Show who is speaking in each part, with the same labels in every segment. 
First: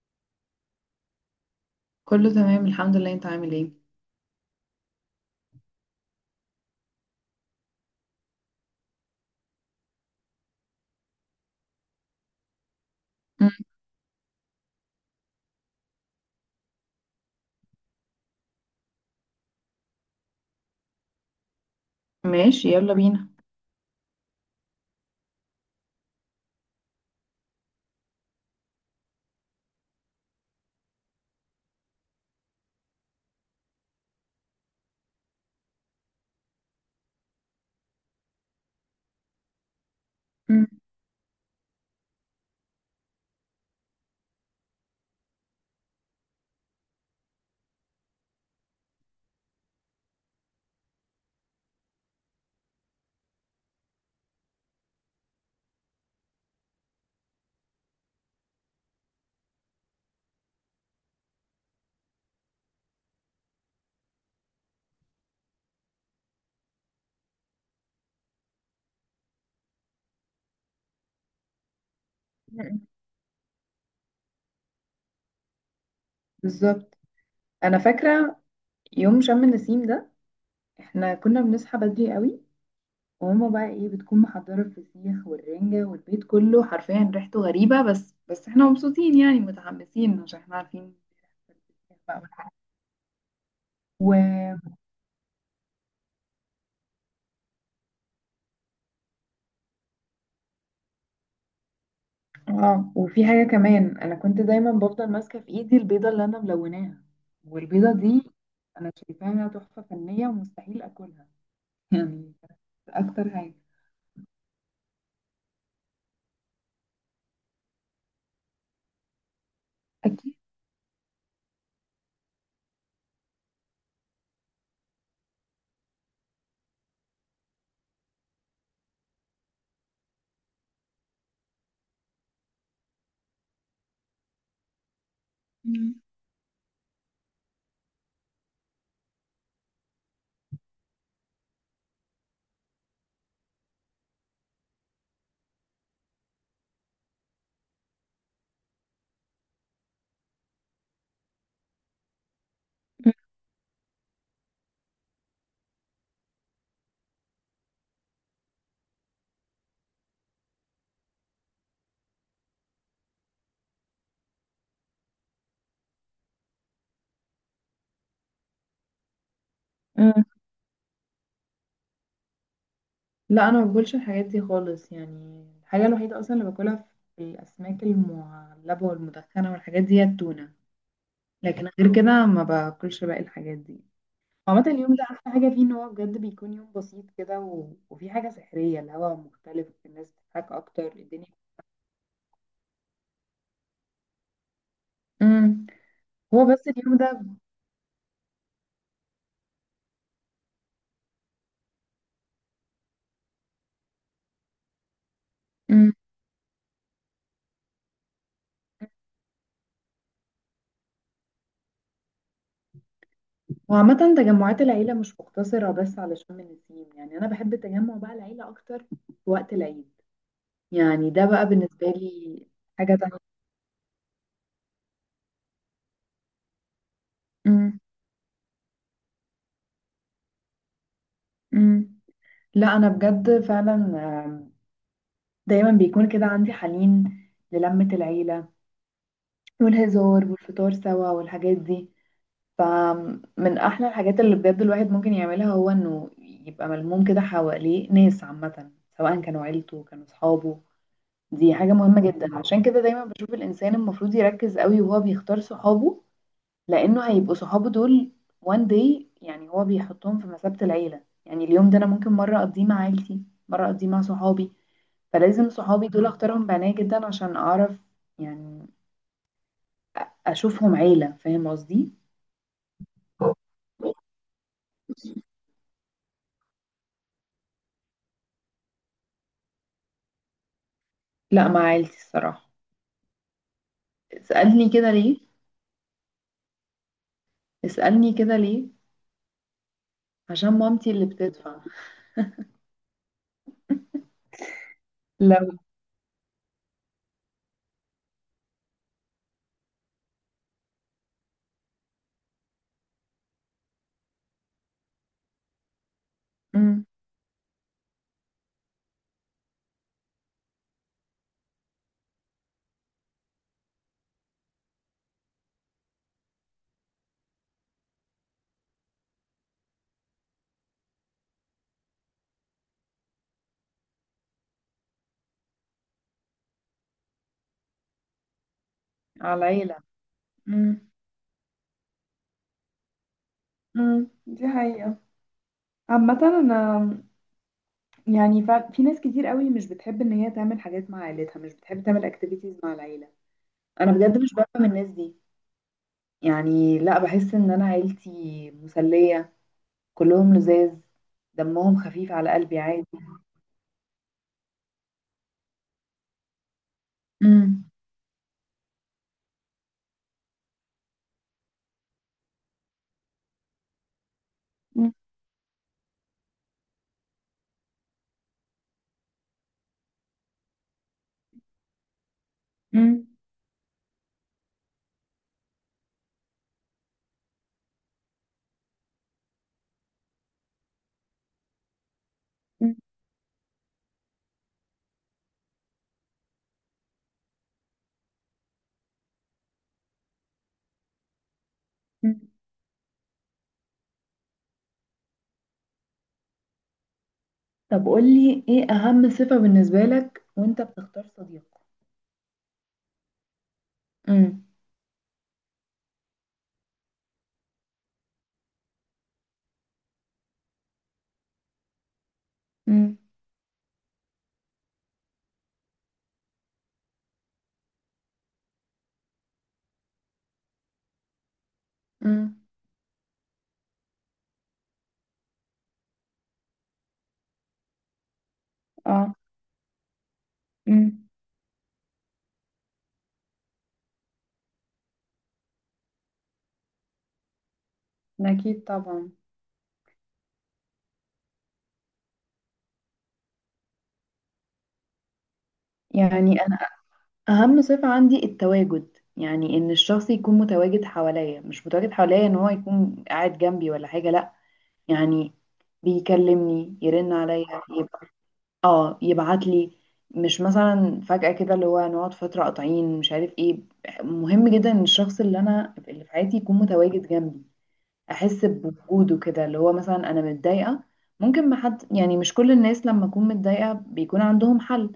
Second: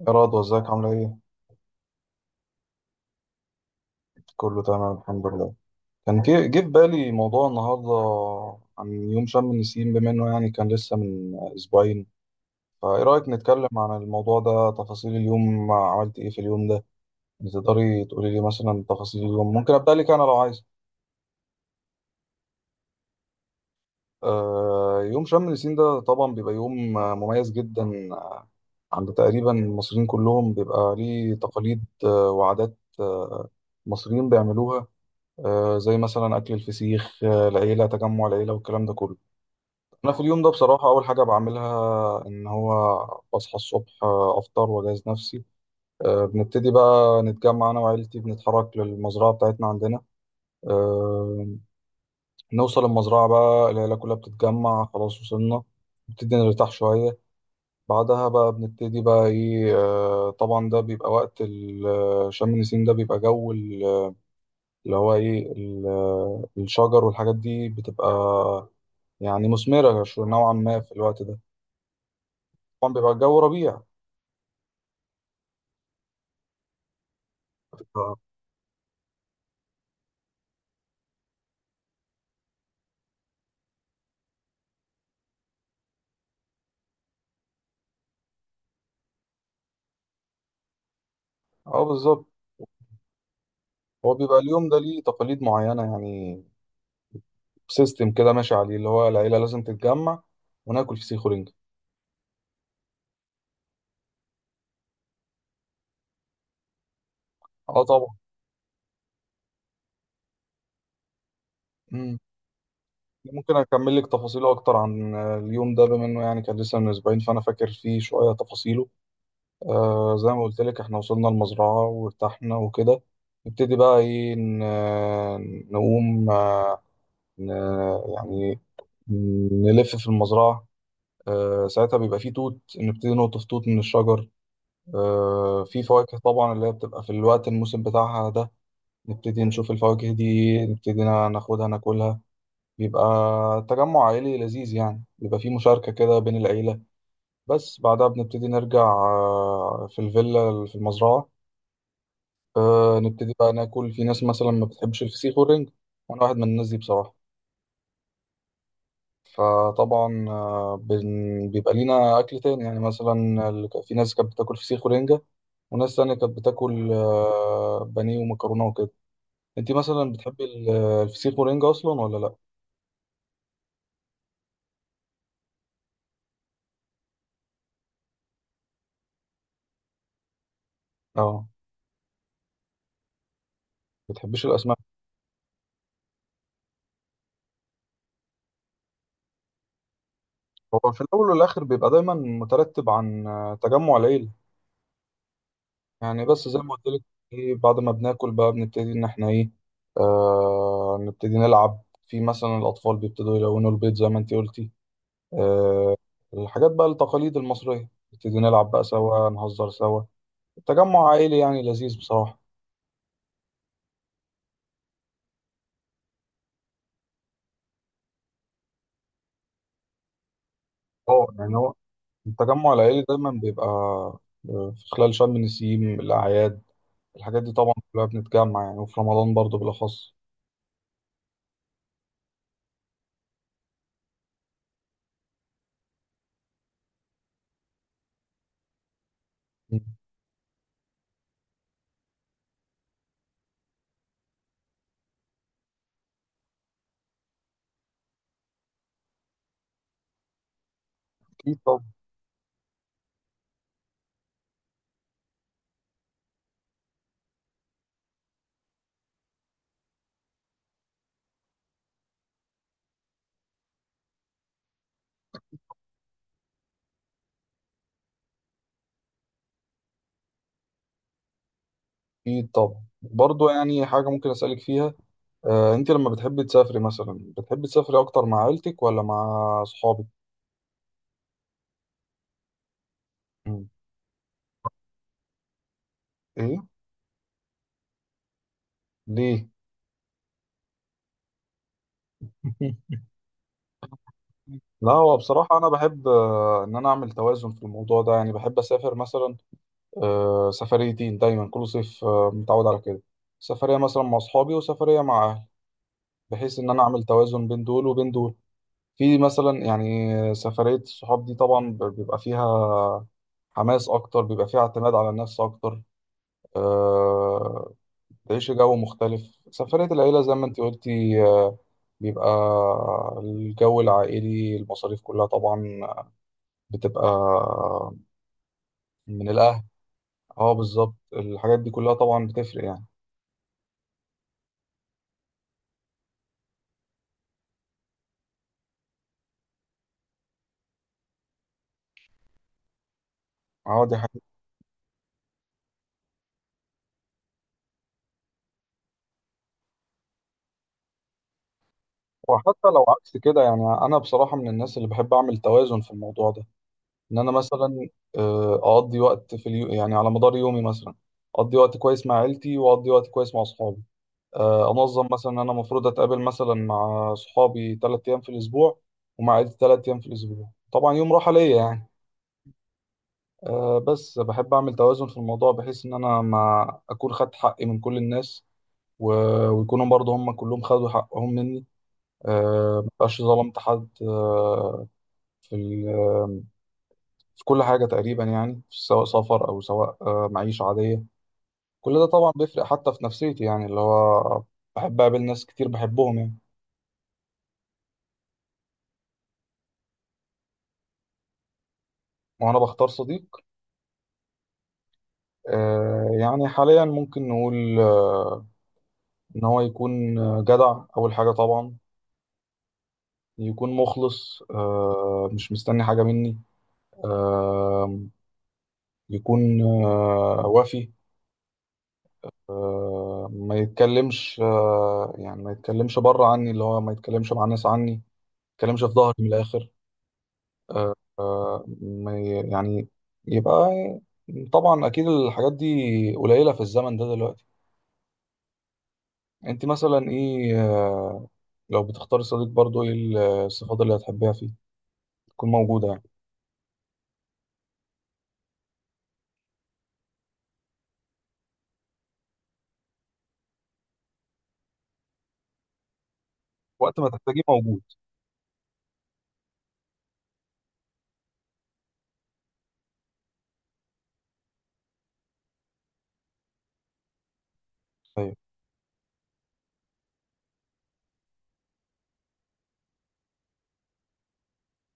Speaker 1: يا رضوى ازيك عاملة ايه؟
Speaker 2: كله تمام، الحمد لله. انت عامل ايه؟
Speaker 1: كله تمام الحمد لله. كان جه في بالي موضوع النهاردة عن يوم شم النسيم بما انه يعني كان لسه من اسبوعين، فايه رأيك
Speaker 2: مم.
Speaker 1: نتكلم عن الموضوع ده تفاصيل اليوم عملت ايه في اليوم ده؟ تقدري تقولي لي مثلا تفاصيل اليوم، ممكن ابدأ لك انا لو عايز.
Speaker 2: ماشي، يلا بينا.
Speaker 1: يوم شم النسيم ده طبعا بيبقى يوم مميز جدا. آه، عند تقريبا المصريين كلهم بيبقى ليه تقاليد وعادات المصريين بيعملوها. زي مثلا أكل الفسيخ. العيلة تجمع العيلة والكلام ده كله. أنا في اليوم ده
Speaker 2: مم.
Speaker 1: بصراحة أول حاجة بعملها إن هو بصحى الصبح، أفطر وأجهز نفسي. بنبتدي بقى نتجمع أنا وعيلتي، بنتحرك للمزرعة بتاعتنا عندنا. آه، نوصل المزرعة بقى العيلة كلها بتتجمع، خلاص وصلنا نبتدي نرتاح شوية. بعدها بقى بنبتدي بقى إيه، طبعا ده بيبقى وقت شم النسيم ده بيبقى جو اللي هو إيه الشجر والحاجات دي بتبقى يعني مثمرة نوعا ما في الوقت ده.
Speaker 2: مم.
Speaker 1: طبعا بيبقى الجو ربيع.
Speaker 2: بالظبط. انا
Speaker 1: اه،
Speaker 2: فاكره يوم شم النسيم ده، احنا كنا بنصحى بدري قوي، وماما بقى ايه بتكون محضره الفسيخ والرنجه، والبيت كله حرفيا ريحته غريبه، بس احنا مبسوطين، يعني متحمسين عشان احنا عارفين
Speaker 1: اه
Speaker 2: الفسيخ بقى
Speaker 1: بالظبط.
Speaker 2: والحاجات.
Speaker 1: هو بيبقى اليوم
Speaker 2: و
Speaker 1: ده ليه تقاليد معينة يعني، سيستم كده ماشي عليه اللي هو العيلة لازم تتجمع وناكل فسيخ ورنجة.
Speaker 2: اه وفي حاجه كمان، انا كنت دايما بفضل ماسكه في ايدي البيضه اللي انا ملوناها،
Speaker 1: اه
Speaker 2: والبيضه
Speaker 1: طبعا.
Speaker 2: دي انا شايفاها تحفه فنيه ومستحيل اكلها،
Speaker 1: مم.
Speaker 2: يعني اكتر حاجة.
Speaker 1: ممكن أكمل لك تفاصيله أكتر عن اليوم ده بما إنه يعني كان لسه من أسبوعين، فأنا فاكر فيه شوية تفاصيله. زي
Speaker 2: اكيد.
Speaker 1: ما قلت لك إحنا وصلنا المزرعة وارتحنا وكده. نبتدي بقى إيه نقوم، ن- يعني نلف في المزرعة. ساعتها بيبقى فيه توت، نبتدي نقطف توت من الشجر. في
Speaker 2: مم.
Speaker 1: فواكه طبعا اللي هي بتبقى في الوقت الموسم بتاعها ده. نبتدي نشوف الفواكه دي، نبتدي ناخدها ناكلها. بيبقى تجمع عائلي لذيذ يعني، بيبقى فيه مشاركة كده بين العيلة. بس بعدها بنبتدي نرجع في الفيلا اللي في المزرعة. نبتدي بقى ناكل، في ناس مثلا ما بتحبش الفسيخ والرنج، وأنا واحد من الناس دي بصراحة. فطبعا بيبقى لينا أكل تاني، يعني مثلا في ناس كانت بتاكل فسيخ ورنجة، وناس تانية كانت بتاكل بانيه ومكرونة وكده. انت مثلا
Speaker 2: مم.
Speaker 1: بتحبي الفسيخ والرنجة أصلا ولا لأ؟
Speaker 2: لا، انا ما باكلش الحاجات دي خالص، يعني الحاجه الوحيده اصلا اللي باكلها في الاسماك المعلبه والمدخنه والحاجات دي هي التونه.
Speaker 1: اه.
Speaker 2: لكن غير كده ما باكلش باقي الحاجات دي.
Speaker 1: بتحبيش
Speaker 2: عامه،
Speaker 1: الأسماك؟
Speaker 2: اليوم ده احلى حاجه فيه ان هو بجد بيكون يوم بسيط كده، و... وفي حاجه سحريه، الهواء مختلف، الناس بتضحك اكتر،
Speaker 1: هو في
Speaker 2: الدنيا.
Speaker 1: الأول والآخر بيبقى دايما مترتب عن تجمع العيلة،
Speaker 2: مم.
Speaker 1: يعني
Speaker 2: هو
Speaker 1: بس زي
Speaker 2: بس
Speaker 1: ما قلت
Speaker 2: اليوم
Speaker 1: لك.
Speaker 2: ده.
Speaker 1: ايه، بعد ما بناكل بقى بنبتدي إن احنا ايه، نبتدي نلعب، في مثلا الأطفال بيبتدوا يلونوا البيت زي ما انت قلتي.
Speaker 2: مم.
Speaker 1: آه، الحاجات بقى التقاليد المصرية، نبتدي نلعب بقى سوا، نهزر سوا. التجمع عائلي يعني لذيذ بصراحة.
Speaker 2: وعامة تجمعات العيلة مش مقتصرة بس على شم النسيم، يعني أنا بحب تجمع بقى العيلة أكتر في وقت العيد، يعني ده
Speaker 1: اه
Speaker 2: بقى
Speaker 1: يعني هو
Speaker 2: بالنسبة لي
Speaker 1: التجمع
Speaker 2: حاجة
Speaker 1: العائلي
Speaker 2: تانية.
Speaker 1: دايما بيبقى في خلال شم النسيم، الأعياد، الحاجات دي طبعا
Speaker 2: أمم،
Speaker 1: كلها بنتجمع يعني، وفي رمضان برضو بالأخص.
Speaker 2: أمم. لا، أنا بجد فعلا. آم، دايما بيكون كده عندي حنين للمة العيلة والهزار والفطار سوا والحاجات دي، فمن أحلى الحاجات اللي بجد الواحد ممكن يعملها هو إنه يبقى ملموم كده حواليه ناس، عامة سواء كانوا عيلته كانوا صحابه. دي
Speaker 1: أكيد
Speaker 2: حاجة
Speaker 1: طبعا.
Speaker 2: مهمة جدا، عشان كده دايما بشوف الإنسان المفروض يركز قوي وهو بيختار صحابه، لأنه هيبقوا صحابه دول one day، يعني هو بيحطهم في مثابة العيلة. يعني اليوم ده أنا ممكن مرة أقضيه مع عيلتي، مرة أقضيه مع صحابي، فلازم صحابي دول أختارهم بعناية جدا عشان أعرف، يعني أشوفهم عيلة. فاهم قصدي؟
Speaker 1: أكيد طبعا برضو. يعني حاجة ممكن أسألك فيها. أنت لما بتحبي تسافري مثلا بتحبي تسافري أكتر مع عيلتك ولا مع أصحابك؟
Speaker 2: لا، مع عيلتي الصراحة.
Speaker 1: مم.
Speaker 2: اسألني كده ليه؟
Speaker 1: إيه؟
Speaker 2: اسألني كده ليه؟
Speaker 1: ليه؟
Speaker 2: عشان مامتي اللي بتدفع.
Speaker 1: لا هو
Speaker 2: لو.
Speaker 1: بصراحة أنا بحب إن أنا أعمل توازن في الموضوع ده، يعني بحب أسافر مثلا سفريتين دايما كل صيف، متعود على كده. سفرية مثلا مع أصحابي وسفرية مع أهلي، بحيث إن أنا
Speaker 2: مم.
Speaker 1: أعمل توازن بين دول وبين دول. في مثلا يعني سفرية الصحاب دي طبعا بيبقى فيها حماس أكتر، بيبقى فيها اعتماد على النفس أكتر. آه، تعيش جو مختلف. سفرية العيلة زي ما أنت قلتي بيبقى الجو العائلي، المصاريف كلها طبعا بتبقى من
Speaker 2: على
Speaker 1: الاهل.
Speaker 2: العيلة.
Speaker 1: اه
Speaker 2: مم.
Speaker 1: بالظبط، الحاجات دي كلها طبعا بتفرق يعني.
Speaker 2: مم. دي حقيقة. عامة أنا يعني في ناس كتير قوي مش بتحب ان هي تعمل حاجات مع عيلتها، مش بتحب تعمل اكتيفيتيز مع العيله.
Speaker 1: اه،
Speaker 2: انا
Speaker 1: دي
Speaker 2: بجد
Speaker 1: حاجة.
Speaker 2: مش بفهم الناس دي، يعني لا، بحس ان انا عيلتي مسليه، كلهم لذاذ، دمهم خفيف على قلبي
Speaker 1: وحتى لو
Speaker 2: عادي.
Speaker 1: عكس كده يعني انا بصراحة من الناس اللي بحب اعمل توازن في الموضوع ده، ان انا
Speaker 2: امم
Speaker 1: مثلا اقضي وقت في اليو... يعني على مدار يومي مثلا، اقضي وقت كويس مع عيلتي واقضي وقت كويس مع اصحابي. انظم مثلا إن انا المفروض اتقابل مثلا مع صحابي 3 ايام في الاسبوع، ومع عيلتي 3 ايام في الاسبوع، طبعا يوم راحة ليا يعني.
Speaker 2: امم
Speaker 1: بس بحب اعمل توازن في الموضوع، بحيث ان انا ما اكون خدت حقي من كل الناس، ويكونوا برضه هم كلهم خدوا حقهم مني. ما بقاش ظلمت حد، آه، في ال- آه، في كل حاجة تقريبا يعني، سواء سفر أو سواء معيشة عادية. كل ده طبعا بيفرق حتى في نفسيتي، يعني اللي هو بحب أقابل ناس كتير بحبهم يعني.
Speaker 2: طب قولي ايه اهم صفه بالنسبه لك وانت بتختار صديق؟
Speaker 1: وأنا بختار صديق
Speaker 2: امم
Speaker 1: يعني حاليا ممكن نقول إن هو يكون جدع أول حاجة طبعا،
Speaker 2: امم
Speaker 1: يكون مخلص، مش مستني حاجة مني. آه، يكون وافي. ما يتكلمش، يعني ما يتكلمش بره عني، اللي هو ما يتكلمش مع الناس عني، ما يتكلمش في ظهري
Speaker 2: اه
Speaker 1: من الآخر. آه،
Speaker 2: امم
Speaker 1: آه، ما ي- يعني يبقى. طبعا أكيد الحاجات دي قليلة في الزمن ده دلوقتي.
Speaker 2: اكيد طبعا.
Speaker 1: أنت مثلا إيه لو بتختاري صديق برضو إيه الصفات اللي هتحبيها فيه تكون موجودة يعني،
Speaker 2: يعني اهم صفة عندي التواجد، يعني ان الشخص يكون متواجد حواليا، مش متواجد حواليا ان هو يكون قاعد جنبي ولا حاجة، لا يعني بيكلمني
Speaker 1: وقت ما
Speaker 2: يرن
Speaker 1: تحتاجيه
Speaker 2: عليا
Speaker 1: موجود.
Speaker 2: يبقى، اه يبعت لي، مش مثلا فجأة كده اللي هو نقعد فترة قاطعين مش عارف ايه. مهم جدا ان الشخص اللي في حياتي يكون متواجد جنبي،
Speaker 1: أيوة.
Speaker 2: احس بوجوده كده، اللي هو مثلا انا متضايقة، ممكن ما حد، يعني مش كل الناس لما اكون متضايقة بيكون عندهم حل،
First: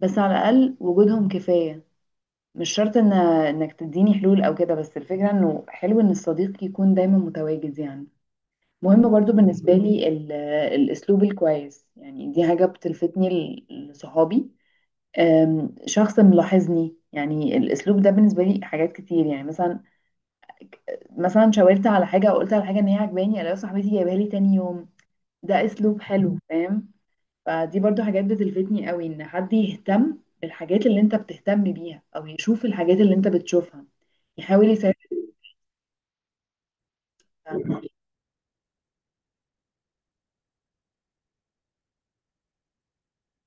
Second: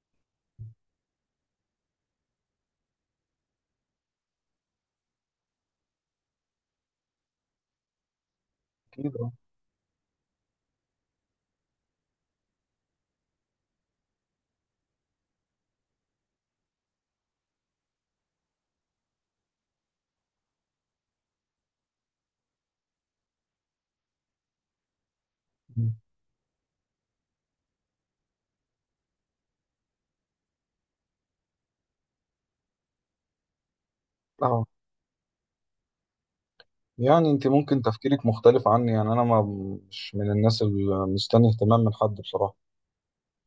Speaker 2: بس على الاقل وجودهم كفاية. مش شرط ان انك تديني حلول او كده، بس الفكره انه حلو ان الصديق يكون دايما متواجد يعني. مهم
Speaker 1: أكيد. أه.
Speaker 2: برضو بالنسبه لي الاسلوب الكويس، يعني دي حاجه بتلفتني لصحابي. شخص ملاحظني، يعني الاسلوب ده بالنسبه لي حاجات كتير، يعني مثلا شاورت على حاجه او قلت على حاجه ان هي عجباني، الاقي صاحبتي جايبها لي تاني يوم، ده
Speaker 1: مم.
Speaker 2: اسلوب حلو، فاهم؟ فدي برضو حاجات بتلفتني قوي، ان حد يهتم بالحاجات اللي انت بتهتم بيها او يشوف الحاجات اللي انت بتشوفها
Speaker 1: أه
Speaker 2: يحاول يساعد.
Speaker 1: يعني أنت ممكن
Speaker 2: فاهمة.
Speaker 1: تفكيرك مختلف عني، يعني أنا ما، مش من الناس اللي مستني اهتمام من حد بصراحة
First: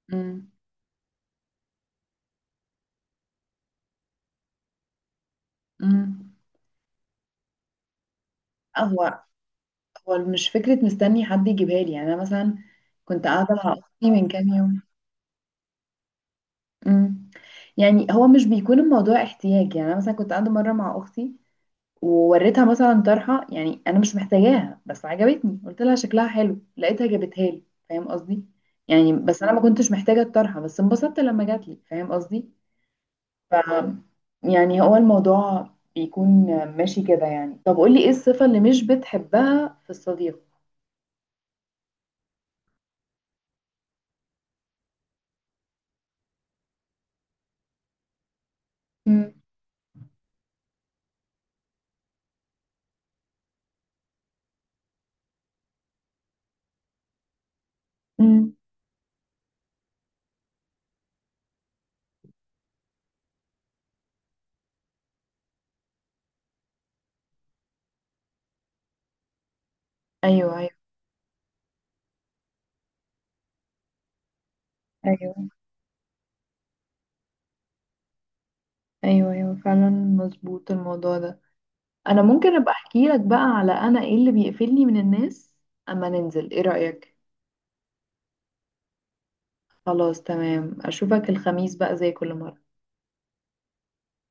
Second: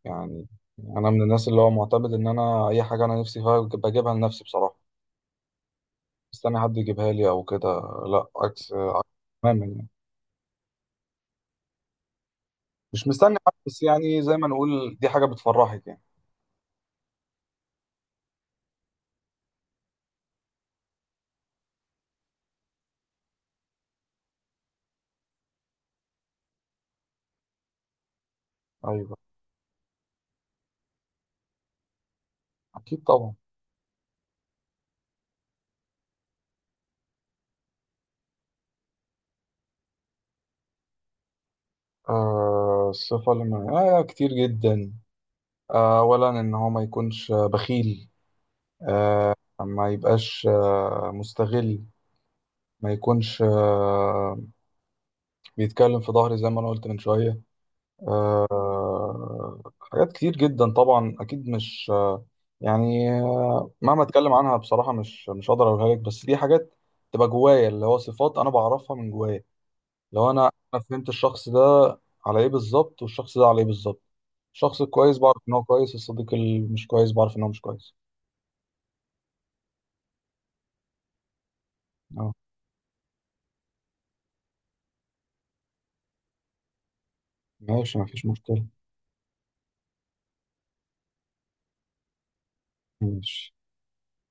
Speaker 1: يعني.
Speaker 2: مم.
Speaker 1: انا من الناس اللي هو معتمد ان انا اي حاجه انا نفسي فيها بجيبها لنفسي بصراحه،
Speaker 2: مم.
Speaker 1: مستني حد يجيبها لي او كده. لا، عكس
Speaker 2: آه، هو
Speaker 1: تماما يعني،
Speaker 2: هو مش فكرة مستني حد يجيبها لي يعني، أنا مثلا
Speaker 1: مش
Speaker 2: كنت
Speaker 1: مستني حد
Speaker 2: قاعدة مع
Speaker 1: بس
Speaker 2: أختي
Speaker 1: يعني
Speaker 2: من
Speaker 1: زي ما
Speaker 2: كام يوم.
Speaker 1: نقول دي حاجه بتفرحك يعني.
Speaker 2: مم. يعني هو مش بيكون الموضوع احتياج، يعني أنا مثلا كنت قاعدة مرة مع أختي، ووريتها مثلا طرحة، يعني أنا مش محتاجاها بس عجبتني، قلت لها شكلها حلو، لقيتها جابتها لي. فاهم قصدي؟ يعني
Speaker 1: ايوه
Speaker 2: بس أنا ما كنتش محتاجة الطرحة، بس انبسطت لما جات لي. فاهم قصدي؟
Speaker 1: اكيد طبعا.
Speaker 2: ف يعني هو الموضوع بيكون ماشي كده يعني. طب قولي ايه الصفة اللي مش بتحبها في الصديق؟
Speaker 1: الصفه اللي من... كتير جدا. اولا ان هو ما يكونش بخيل،
Speaker 2: مم.
Speaker 1: ما يبقاش مستغل، ما يكونش بيتكلم في ظهري زي ما انا قلت من شويه.
Speaker 2: مم.
Speaker 1: حاجات كتير جدا طبعا اكيد، مش يعني مهما اتكلم عنها بصراحه، مش هقدر اقولها لك، بس دي حاجات تبقى جوايا، اللي هو صفات انا بعرفها من جوايا. لو انا
Speaker 2: ايوه ايوه
Speaker 1: انا فهمت الشخص ده على ايه بالظبط والشخص ده على ايه بالظبط، الشخص الكويس بعرف
Speaker 2: ايوه
Speaker 1: ان هو كويس، الصديق اللي مش كويس بعرف ان هو مش كويس.
Speaker 2: ايوه ايوه، فعلا مظبوط الموضوع ده. انا
Speaker 1: اه،
Speaker 2: ممكن ابقى احكي لك بقى على انا ايه اللي بيقفلني من الناس اما ننزل، ايه رأيك؟
Speaker 1: ماشي مفيش مشكله.
Speaker 2: خلاص، تمام، اشوفك الخميس بقى زي كل مرة.
Speaker 1: ماشي